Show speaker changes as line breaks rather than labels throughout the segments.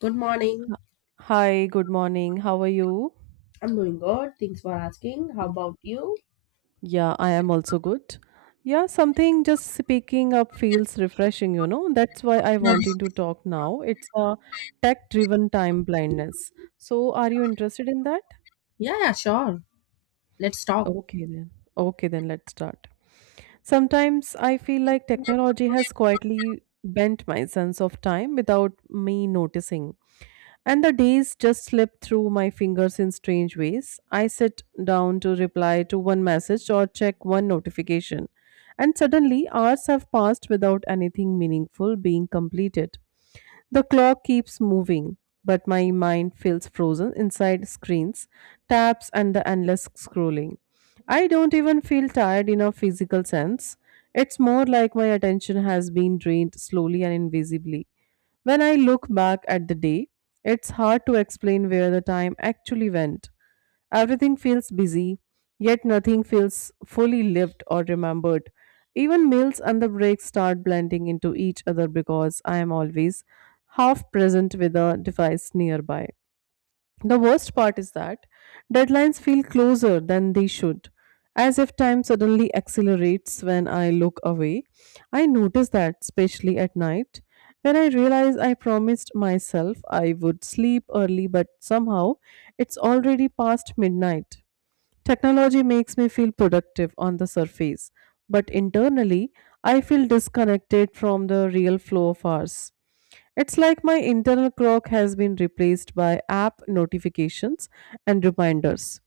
Good morning.
Hi, good morning. How are you?
I'm doing good. Thanks for asking. How about you?
Yeah, I am also good. Yeah, something just picking up feels refreshing, you know. That's why I
Yeah,
wanting to talk now. It's a tech-driven time blindness. So, are you interested in that?
yeah, sure. Let's talk.
Okay then. Okay then, let's start. Sometimes I feel like technology has quietly bent my sense of time without me noticing. And the days just slip through my fingers in strange ways. I sit down to reply to one message or check one notification, and suddenly hours have passed without anything meaningful being completed. The clock keeps moving, but my mind feels frozen inside screens, tabs, and the endless scrolling. I don't even feel tired in a physical sense. It's more like my attention has been drained slowly and invisibly. When I look back at the day, it's hard to explain where the time actually went. Everything feels busy, yet nothing feels fully lived or remembered. Even meals and the breaks start blending into each other because I am always half present with a device nearby. The worst part is that deadlines feel closer than they should, as if time suddenly accelerates when I look away. I notice that, especially at night, when I realize I promised myself I would sleep early, but somehow it's already past midnight. Technology makes me feel productive on the surface, but internally, I feel disconnected from the real flow of ours. It's like my internal clock has been replaced by app notifications and reminders.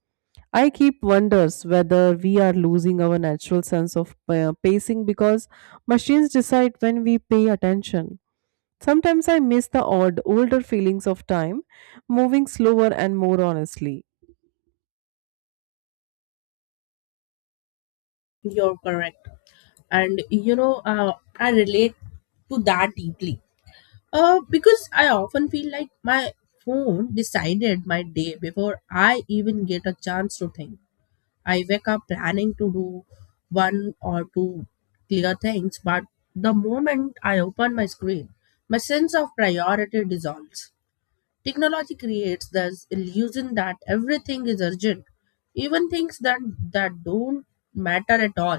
I keep wonders whether we are losing our natural sense of pacing because machines decide when we pay attention. Sometimes I miss the odd older feelings of time moving slower and more honestly.
You're correct. And you know, I relate to that deeply. Because I often feel like my phone decided my day before I even get a chance to think. I wake up planning to do one or two clear things, but the moment I open my screen, my sense of priority dissolves. Technology creates this illusion that everything is urgent, even things that don't matter at all.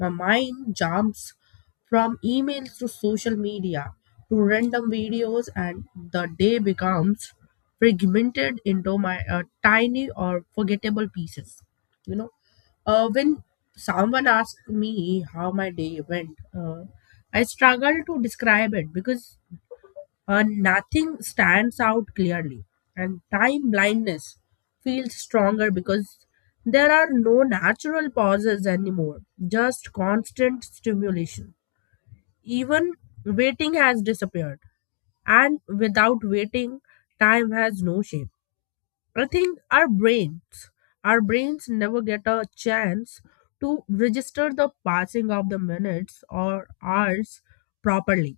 My mind jumps from emails to social media to random videos, and the day becomes fragmented into my tiny or forgettable pieces. You know, when someone asks me how my day went, I struggle to describe it because nothing stands out clearly, and time blindness feels stronger because there are no natural pauses anymore, just constant stimulation. Even waiting has disappeared, and without waiting, time has no shape. I think our brains never get a chance to register the passing of the minutes or hours properly.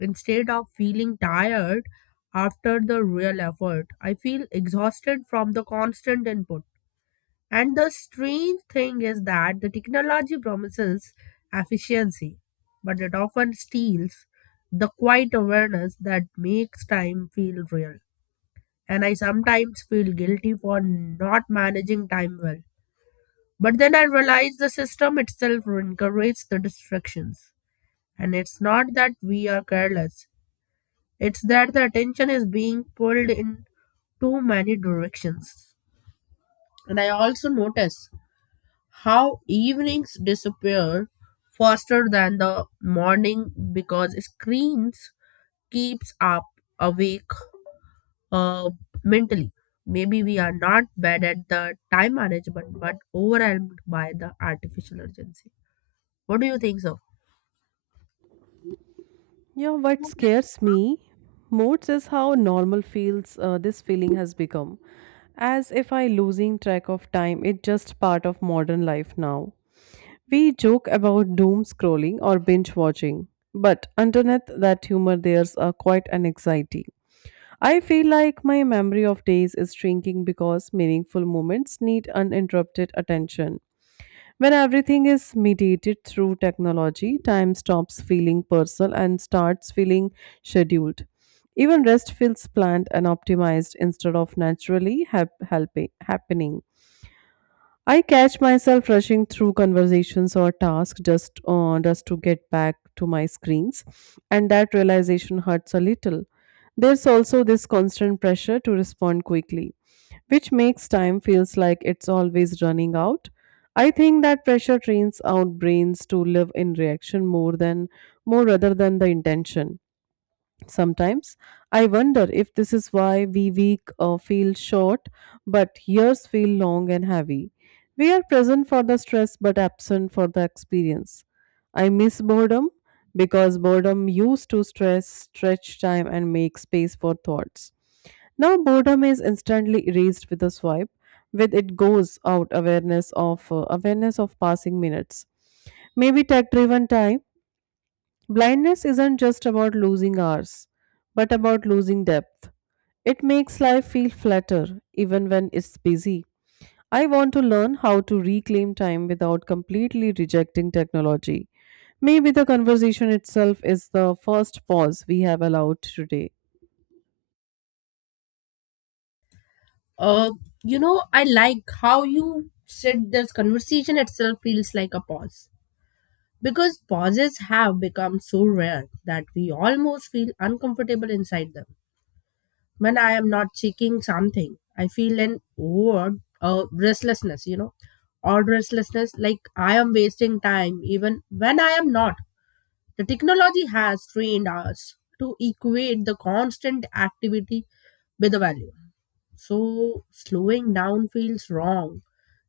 Instead of feeling tired after the real effort, I feel exhausted from the constant input. And the strange thing is that the technology promises efficiency, but it often steals the quiet awareness that makes time feel real. And I sometimes feel guilty for not managing time well. But then I realize the system itself encourages the distractions. And it's not that we are careless, it's that the attention is being pulled in too many directions. And I also notice how evenings disappear faster than the morning because screens keeps up awake uh, mentally. Maybe we are not bad at the time management, but overwhelmed by the artificial urgency. What do you think, so?
Yeah, what scares me most is how normal feels this feeling has become. As if I losing track of time, it's just part of modern life now. We joke about doom scrolling or binge watching, but underneath that humor, there's a quite an anxiety. I feel like my memory of days is shrinking because meaningful moments need uninterrupted attention. When everything is mediated through technology, time stops feeling personal and starts feeling scheduled. Even rest feels planned and optimized instead of naturally happening. I catch myself rushing through conversations or tasks just to get back to my screens, and that realization hurts a little. There's also this constant pressure to respond quickly, which makes time feels like it's always running out. I think that pressure trains out brains to live in reaction more rather than the intention. Sometimes I wonder if this is why we week feel short, but years feel long and heavy. We are present for the stress but absent for the experience. I miss boredom because boredom used to stretch time, and make space for thoughts. Now boredom is instantly erased with a swipe. With it goes out awareness of awareness of passing minutes. Maybe tech-driven time blindness isn't just about losing hours, but about losing depth. It makes life feel flatter, even when it's busy. I want to learn how to reclaim time without completely rejecting technology. Maybe the conversation itself is the first pause we have allowed today.
Uh, you know, I like how you said this conversation itself feels like a pause because pauses have become so rare that we almost feel uncomfortable inside them. When I am not checking something, I feel an odd restlessness, you know, odd restlessness like I am wasting time even when I am not. The technology has trained us to equate the constant activity with the value. So slowing down feels wrong,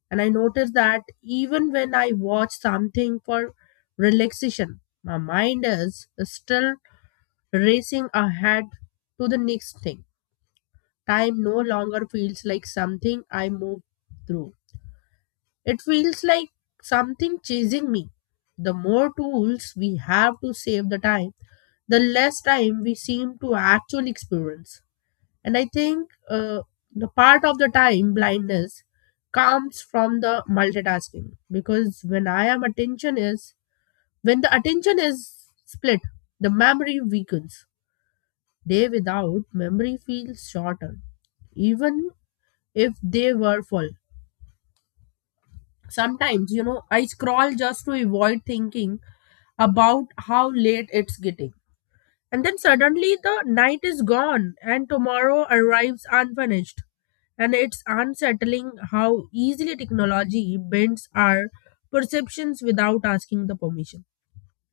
and I notice that even when I watch something for relaxation, my mind is still racing ahead to the next thing. Time no longer feels like something I move through. It feels like something chasing me. The more tools we have to save the time, the less time we seem to actually experience. And I think the part of the time blindness comes from the multitasking because when the attention is split, the memory weakens. Day without memory feels shorter, even if they were full. Sometimes, you know, I scroll just to avoid thinking about how late it's getting. And then suddenly the night is gone and tomorrow arrives unfinished. And it's unsettling how easily technology bends our perceptions without asking the permission.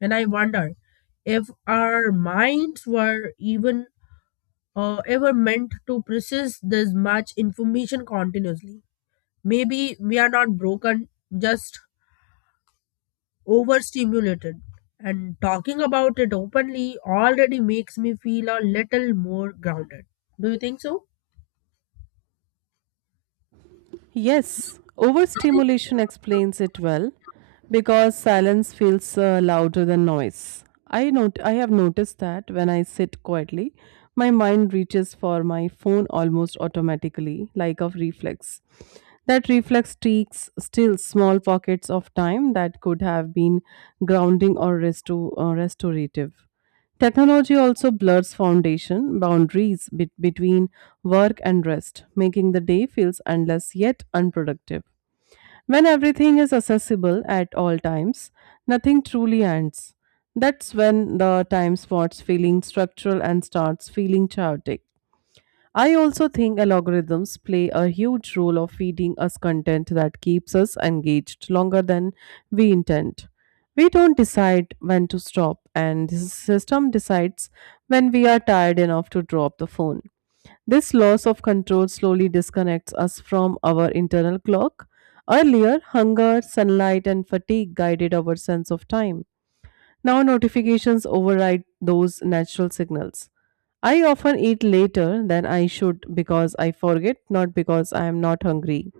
And I wonder if our minds were even ever meant to process this much information continuously. Maybe we are not broken, just overstimulated. And talking about it openly already makes me feel a little more grounded. Do you think so?
Yes, overstimulation explains it well because silence feels louder than noise. I not- I have noticed that when I sit quietly, my mind reaches for my phone almost automatically, like a reflex. That reflex takes still small pockets of time that could have been grounding or restorative. Technology also blurs foundation boundaries between work and rest, making the day feels endless yet unproductive. When everything is accessible at all times, nothing truly ends. That's when the time starts feeling structural and starts feeling chaotic. I also think algorithms play a huge role of feeding us content that keeps us engaged longer than we intend. We don't decide when to stop, and the system decides when we are tired enough to drop the phone. This loss of control slowly disconnects us from our internal clock. Earlier, hunger, sunlight, and fatigue guided our sense of time. Now notifications override those natural signals. I often eat later than I should because I forget, not because I am not hungry.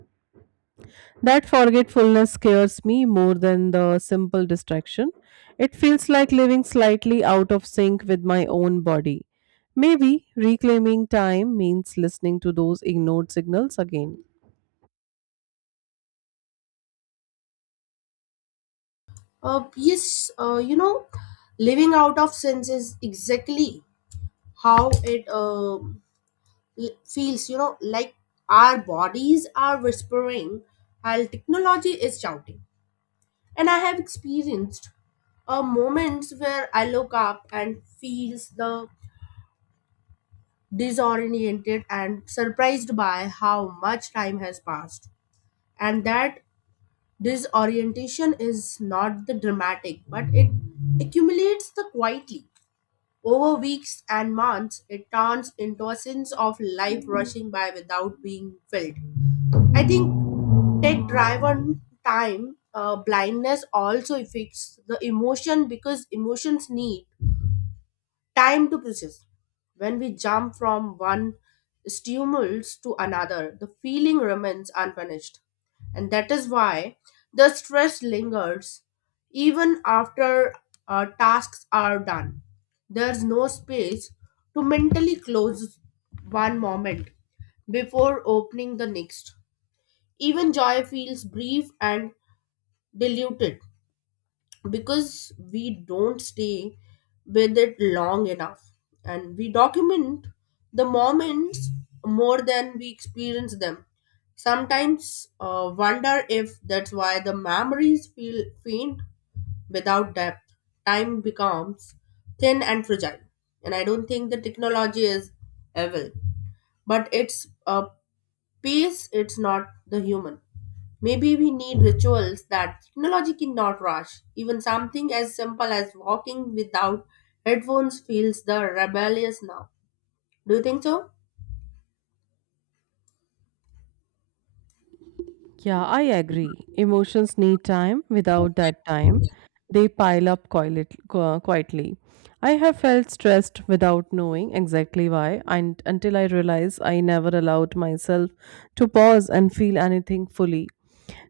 That forgetfulness scares me more than the simple distraction. It feels like living slightly out of sync with my own body. Maybe reclaiming time means listening to those ignored signals again.
Yes, you know, living out of sense is exactly how it feels, you know, like our bodies are whispering while technology is shouting. And I have experienced moments where I look up and feels the disoriented and surprised by how much time has passed. And that disorientation is not the dramatic, but it accumulates the quietly. Over weeks and months, it turns into a sense of life rushing by without being felt. I think tech drive on time blindness also affects the emotion because emotions need time to process. When we jump from one stimulus to another, the feeling remains unfinished. And that is why the stress lingers even after tasks are done. There's no space to mentally close one moment before opening the next. Even joy feels brief and diluted because we don't stay with it long enough, and we document the moments more than we experience them. Sometimes wonder if that's why the memories feel faint without depth. Time becomes thin and fragile, and I don't think the technology is evil, but it's Peace, it's not the human. Maybe we need rituals that technology cannot rush. Even something as simple as walking without headphones feels the rebellious now. Do you think so?
Yeah, I agree. Emotions need time. Without that time, they pile up qu- quietly. I have felt stressed without knowing exactly why, and until I realized I never allowed myself to pause and feel anything fully.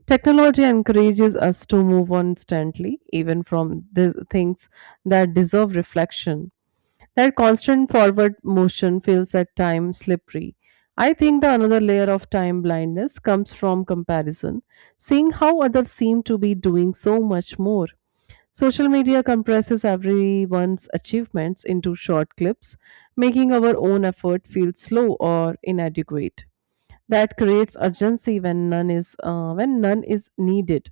Technology encourages us to move on instantly, even from the things that deserve reflection. That constant forward motion feels at times slippery. I think the another layer of time blindness comes from comparison, seeing how others seem to be doing so much more. Social media compresses everyone's achievements into short clips, making our own effort feel slow or inadequate. That creates urgency when none is needed.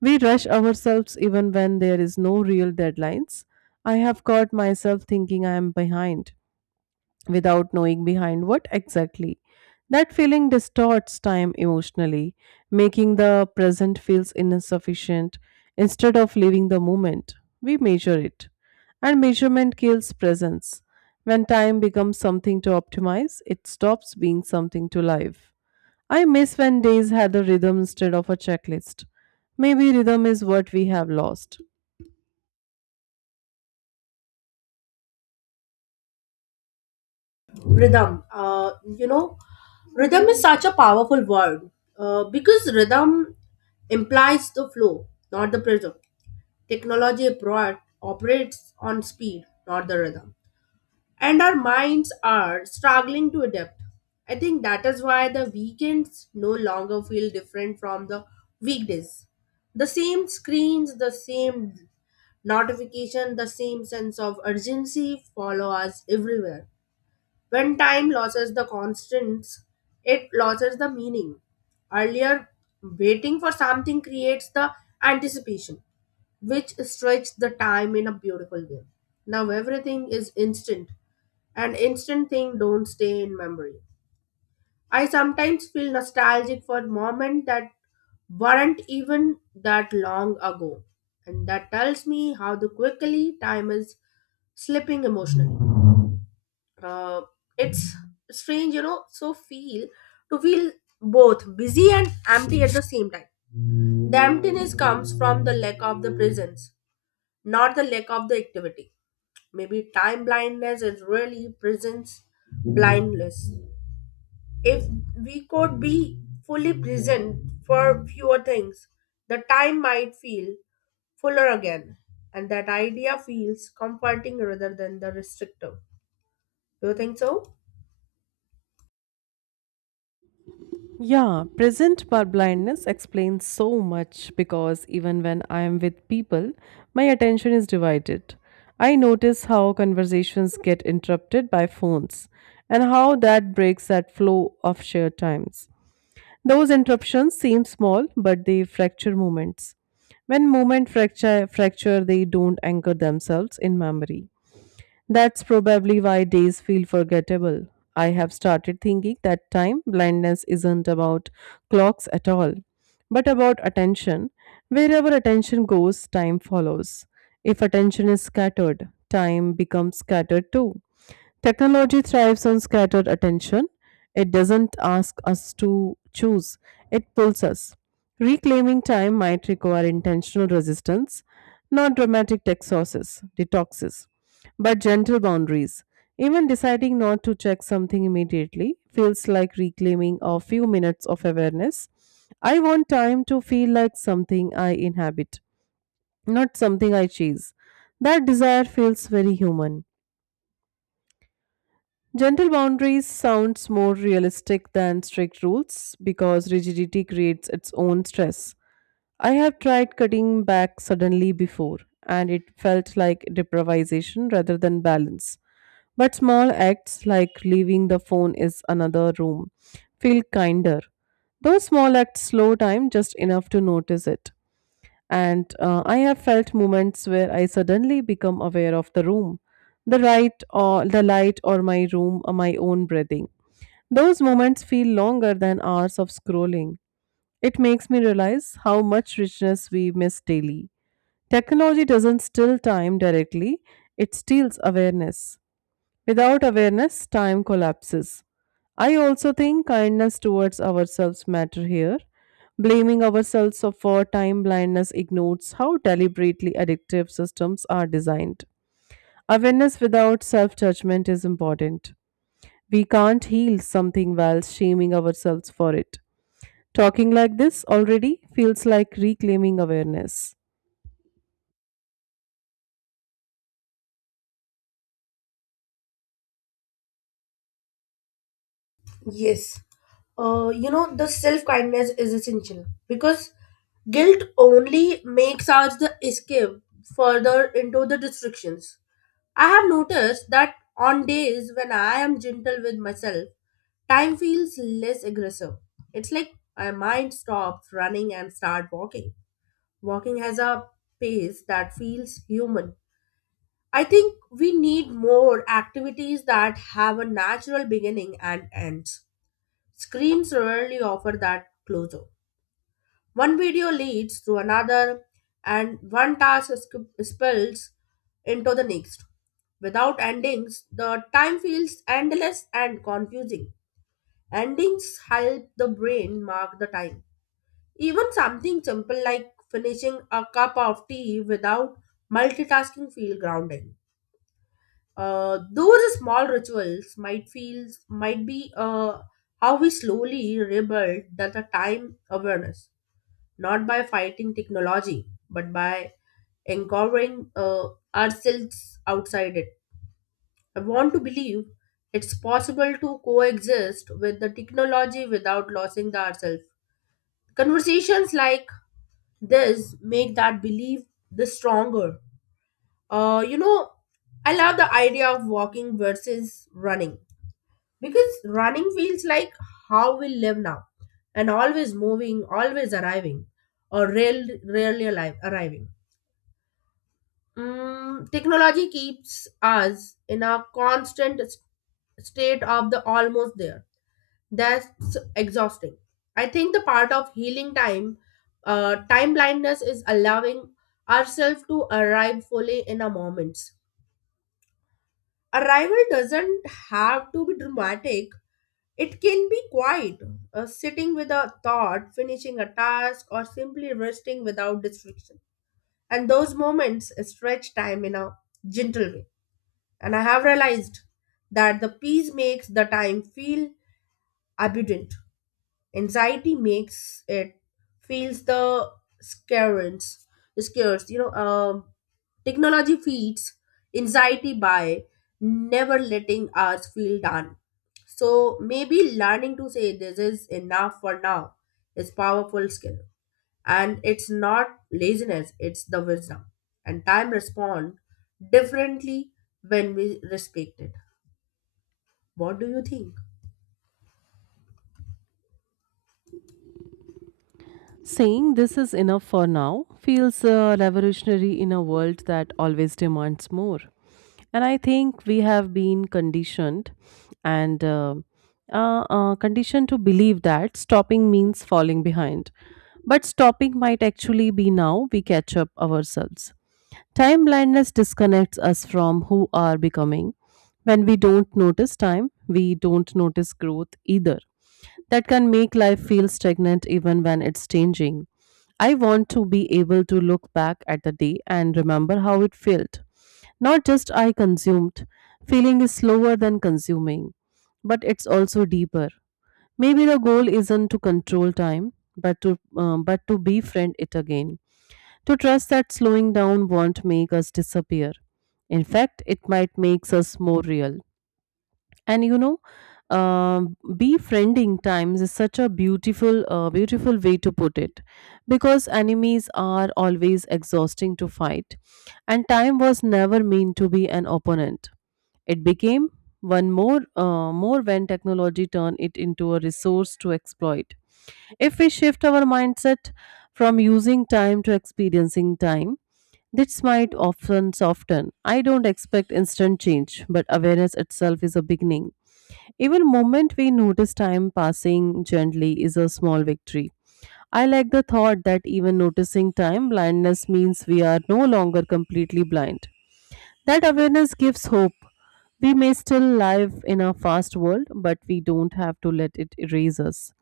We rush ourselves even when there is no real deadlines. I have caught myself thinking I am behind without knowing behind what exactly. That feeling distorts time emotionally, making the present feels insufficient instead of living the moment. We measure it, and measurement kills presence. When time becomes something to optimize, it stops being something to live. I miss when days had a rhythm instead of a checklist. Maybe rhythm is what we have lost.
Rhythm. You know, rhythm is such a powerful word because rhythm implies the flow, not the pressure. Technology abroad operates on speed, not the rhythm. And our minds are struggling to adapt. I think that is why the weekends no longer feel different from the weekdays. The same screens, the same notification, the same sense of urgency follow us everywhere. When time loses the constants, it loses the meaning. Earlier, waiting for something creates the anticipation which stretched the time in a beautiful way. Now everything is instant, and instant things don't stay in memory. I sometimes feel nostalgic for moments that weren't even that long ago, and that tells me how the quickly time is slipping emotionally. Uh, it's strange, you know, so feel to feel both busy and empty at the same time. The emptiness comes from the lack of the presence, not the lack of the activity. Maybe time blindness is really presence blindness. If we could be fully present for fewer things, the time might feel fuller again. And that idea feels comforting rather than the restrictive. Do you think so?
Yeah, present bar blindness explains so much because even when I am with people, my attention is divided. I notice how conversations get interrupted by phones and how that breaks that flow of shared times. Those interruptions seem small, but they fracture moments. When moments fracture, they don't anchor themselves in memory. That's probably why days feel forgettable. I have started thinking that time blindness isn't about clocks at all, but about attention. Wherever attention goes, time follows. If attention is scattered, time becomes scattered too. Technology thrives on scattered attention. It doesn't ask us to choose, it pulls us. Reclaiming time might require intentional resistance, not dramatic exorcises, detoxes, but gentle boundaries. Even deciding not to check something immediately feels like reclaiming a few minutes of awareness. I want time to feel like something I inhabit, not something I chase. That desire feels very human. Gentle boundaries sounds more realistic than strict rules because rigidity creates its own stress. I have tried cutting back suddenly before and it felt like deprivation rather than balance. But small acts like leaving the phone is another room feel kinder. Those small acts slow time just enough to notice it. And I have felt moments where I suddenly become aware of the room, the right or the light or my room or my own breathing. Those moments feel longer than hours of scrolling. It makes me realize how much richness we miss daily. Technology doesn't steal time directly, it steals awareness. Without awareness, time collapses. I also think kindness towards ourselves matter here. Blaming ourselves for time blindness ignores how deliberately addictive systems are designed. Awareness without self-judgment is important. We can't heal something while shaming ourselves for it. Talking like this already feels like reclaiming awareness.
Yes. You know, the self kindness is essential because guilt only makes us the escape further into the restrictions. I have noticed that on days when I am gentle with myself, time feels less aggressive. It's like my mind stops running and start walking. Walking has a pace that feels human. I think we need more activities that have a natural beginning and ends. Screens rarely offer that closure. One video leads to another, and one task is spills into the next. Without endings, the time feels endless and confusing. Endings help the brain mark the time. Even something simple like finishing a cup of tea without multitasking feel grounding. Those small rituals might feel might be how we slowly rebuild that the time awareness, not by fighting technology, but by empowering ourselves outside it. I want to believe it's possible to coexist with the technology without losing the ourselves. Conversations like this make that belief the stronger. You know, I love the idea of walking versus running because running feels like how we live now, and always moving, always arriving, or rarely alive, arriving. Mm, technology keeps us in a constant state of the almost there. That's exhausting. I think the part of healing time, time blindness is allowing ourselves to arrive fully in a moment. Arrival doesn't have to be dramatic. It can be quiet, sitting with a thought, finishing a task, or simply resting without distraction. And those moments stretch time in a gentle way. And I have realized that the peace makes the time feel abundant. Anxiety makes it feels the scarce, scarce. You know, technology feeds anxiety by never letting us feel done. So maybe learning to say this is enough for now is powerful skill, and it's not laziness; it's the wisdom. And time respond differently when we respect it. What do you think?
Saying this is enough for now feels revolutionary in a world that always demands more. And I think we have been conditioned and conditioned to believe that stopping means falling behind. But stopping might actually be now we catch up ourselves. Time blindness disconnects us from who are becoming. When we don't notice time, we don't notice growth either that can make life feel stagnant even when it's changing. I want to be able to look back at the day and remember how it felt. Not just I consumed. Feeling is slower than consuming, but it's also deeper. Maybe the goal isn't to control time, but to befriend it again. To trust that slowing down won't make us disappear. In fact, it might make us more real. And you know, befriending times is such a beautiful way to put it, because enemies are always exhausting to fight, and time was never meant to be an opponent. It became one more more when technology turned it into a resource to exploit. If we shift our mindset from using time to experiencing time, this might often soften. I don't expect instant change, but awareness itself is a beginning. Even moment we notice time passing gently is a small victory. I like the thought that even noticing time blindness means we are no longer completely blind. That awareness gives hope. We may still live in a fast world, but we don't have to let it erase us.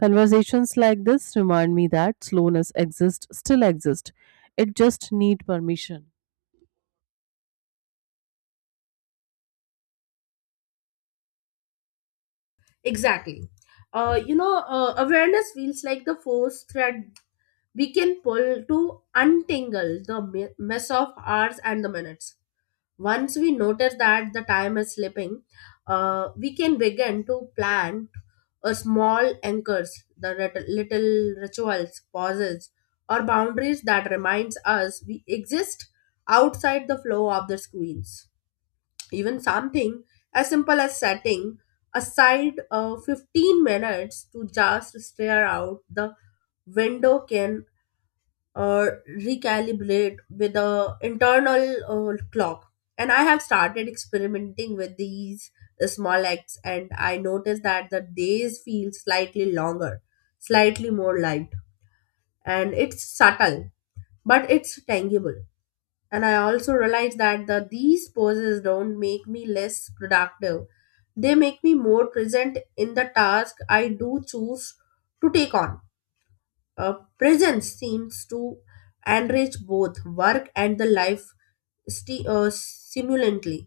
Conversations like this remind me that slowness still exists. It just needs permission.
Exactly. You know, awareness feels like the force thread we can pull to untangle the mess of hours and the minutes. Once we notice that the time is slipping, we can begin to plant a small anchors, the little rituals, pauses, or boundaries that reminds us we exist outside the flow of the screens. Even something as simple as setting aside 15 minutes to just stare out the window can uh, recalibrate with the internal clock. And I have started experimenting with these small acts, and I noticed that the days feel slightly longer, slightly more light, and it's subtle, but it's tangible. And I also realize that the these poses don't make me less productive. They make me more present in the task I do choose to take on. Presence seems to enrich both work and the life, simultaneously.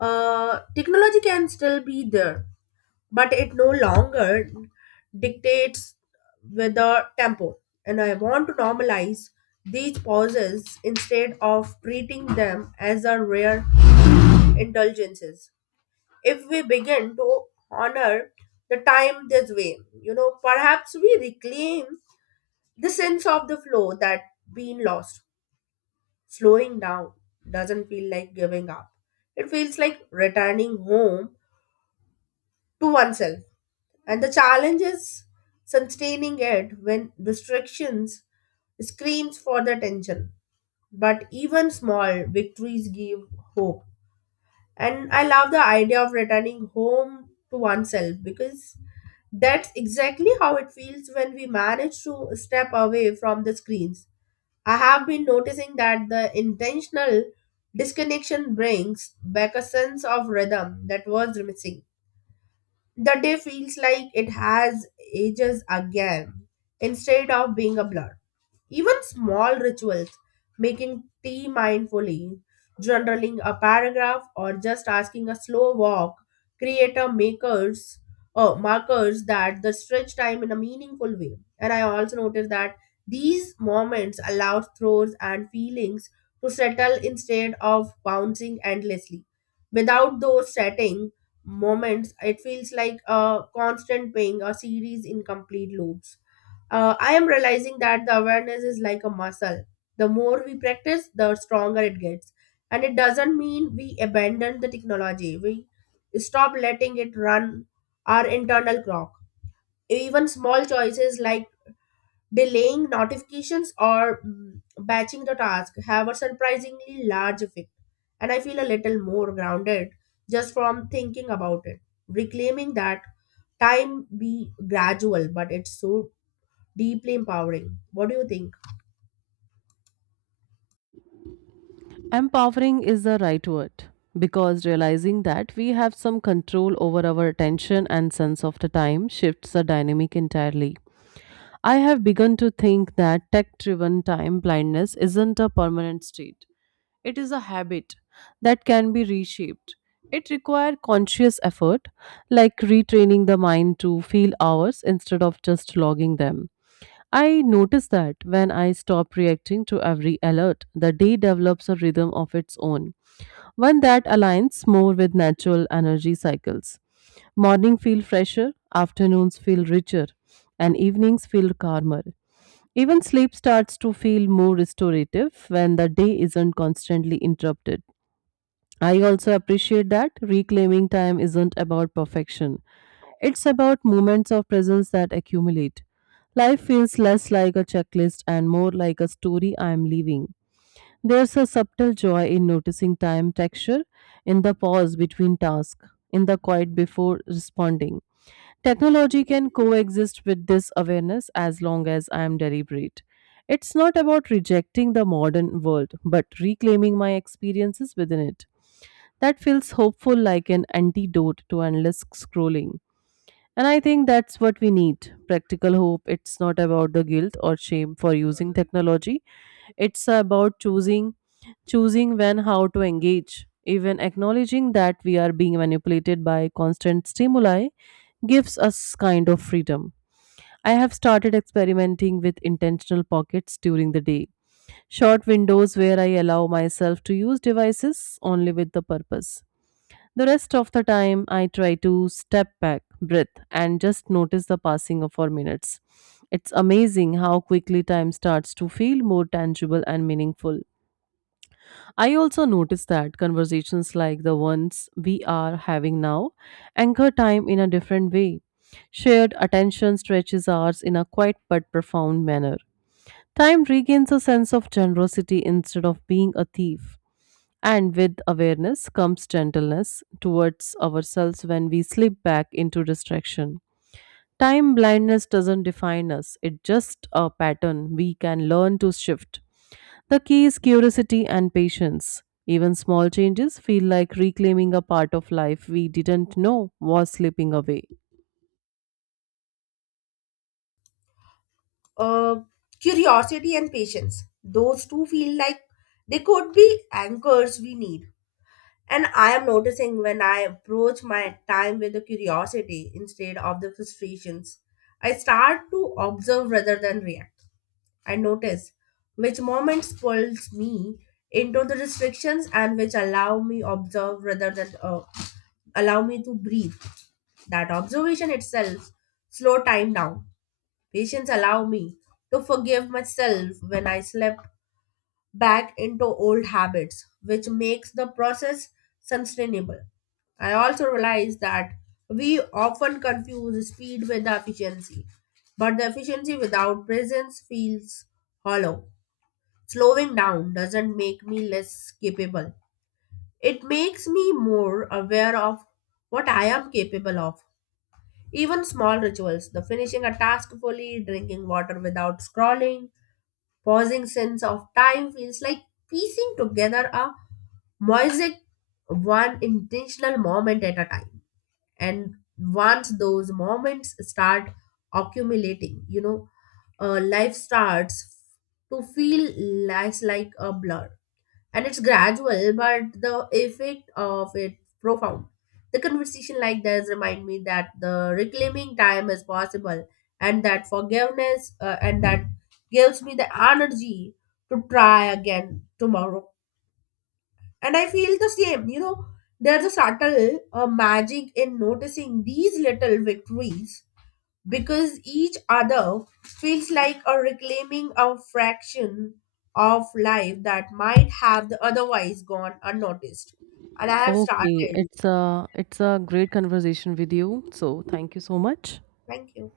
Technology can still be there, but it no longer dictates with the tempo. And I want to normalize these pauses instead of treating them as a rare indulgences. If we begin to honor the time this way, you know, perhaps we reclaim the sense of the flow that been lost. Slowing down doesn't feel like giving up. It feels like returning home to oneself. And the challenge is sustaining it when restrictions screams for the attention. But even small victories give hope. And I love the idea of returning home to oneself because that's exactly how it feels when we manage to step away from the screens. I have been noticing that the intentional disconnection brings back a sense of rhythm that was missing. The day feels like it has ages again instead of being a blur. Even small rituals, making tea mindfully, journaling a paragraph, or just asking a slow walk, create a makers markers that the stretch time in a meaningful way. And I also noticed that these moments allow thoughts and feelings to settle instead of bouncing endlessly. Without those settings moments, it feels like a constant paying a series in complete loops. I am realizing that the awareness is like a muscle. The more we practice, the stronger it gets, and it doesn't mean we abandon the technology. We stop letting it run our internal clock. Even small choices like delaying notifications or batching the task have a surprisingly large effect, and I feel a little more grounded just from thinking about it. Reclaiming that time be gradual, but it's so deeply empowering. What do you think?
Empowering is the right word because realizing that we have some control over our attention and sense of the time shifts the dynamic entirely. I have begun to think that tech driven time blindness isn't a permanent state. It is a habit that can be reshaped. It requires conscious effort, like retraining the mind to feel hours instead of just logging them. I notice that when I stop reacting to every alert, the day develops a rhythm of its own, one that aligns more with natural energy cycles. Morning feel fresher, afternoons feel richer, and evenings feel calmer. Even sleep starts to feel more restorative when the day isn't constantly interrupted. I also appreciate that reclaiming time isn't about perfection. It's about moments of presence that accumulate. Life feels less like a checklist and more like a story I am living. There's a subtle joy in noticing time texture, in the pause between tasks, in the quiet before responding. Technology can coexist with this awareness as long as I am deliberate. It's not about rejecting the modern world, but reclaiming my experiences within it. That feels hopeful like an antidote to endless scrolling. And I think that's what we need practical hope. It's not about the guilt or shame for using technology, it's about choosing when, how to engage. Even acknowledging that we are being manipulated by constant stimuli gives us kind of freedom. I have started experimenting with intentional pockets during the day, short windows where I allow myself to use devices only with the purpose the rest of the time, I try to step back, breathe, and just notice the passing of our minutes. It's amazing how quickly time starts to feel more tangible and meaningful. I also notice that conversations like the ones we are having now anchor time in a different way. Shared attention stretches ours in a quiet but profound manner. Time regains a sense of generosity instead of being a thief. And with awareness comes gentleness towards ourselves when we slip back into distraction. Time blindness doesn't define us, it's just a pattern we can learn to shift. The key is curiosity and patience. Even small changes feel like reclaiming a part of life we didn't know was slipping away.
Uh, Curiosity and patience; those two feel like they could be anchors we need. And I am noticing when I approach my time with the curiosity instead of the frustrations, I start to observe rather than react. I notice which moments pulls me into the restrictions and which allow me observe rather than allow me to breathe. That observation itself slow time down. Patience allow me to forgive myself when I slept back into old habits, which makes the process sustainable. I also realize that we often confuse speed with efficiency, but the efficiency without presence feels hollow. Slowing down doesn't make me less capable. It makes me more aware of what I am capable of. Even small rituals, the finishing a task fully, drinking water without scrolling, pausing sense of time feels like piecing together a music one intentional moment at a time. And once those moments start accumulating, you know, life starts to feel less like a blur, and it's gradual, but the effect of it profound. The conversation like this remind me that the reclaiming time is possible, and that forgiveness and that gives me the energy to try again tomorrow. And I feel the same. You know, there's a subtle magic in noticing these little victories because each other feels like a reclaiming a fraction of life that might have the otherwise gone unnoticed. And I have
Okay,
started.
it's a great conversation with you. So thank you so much.
Thank you.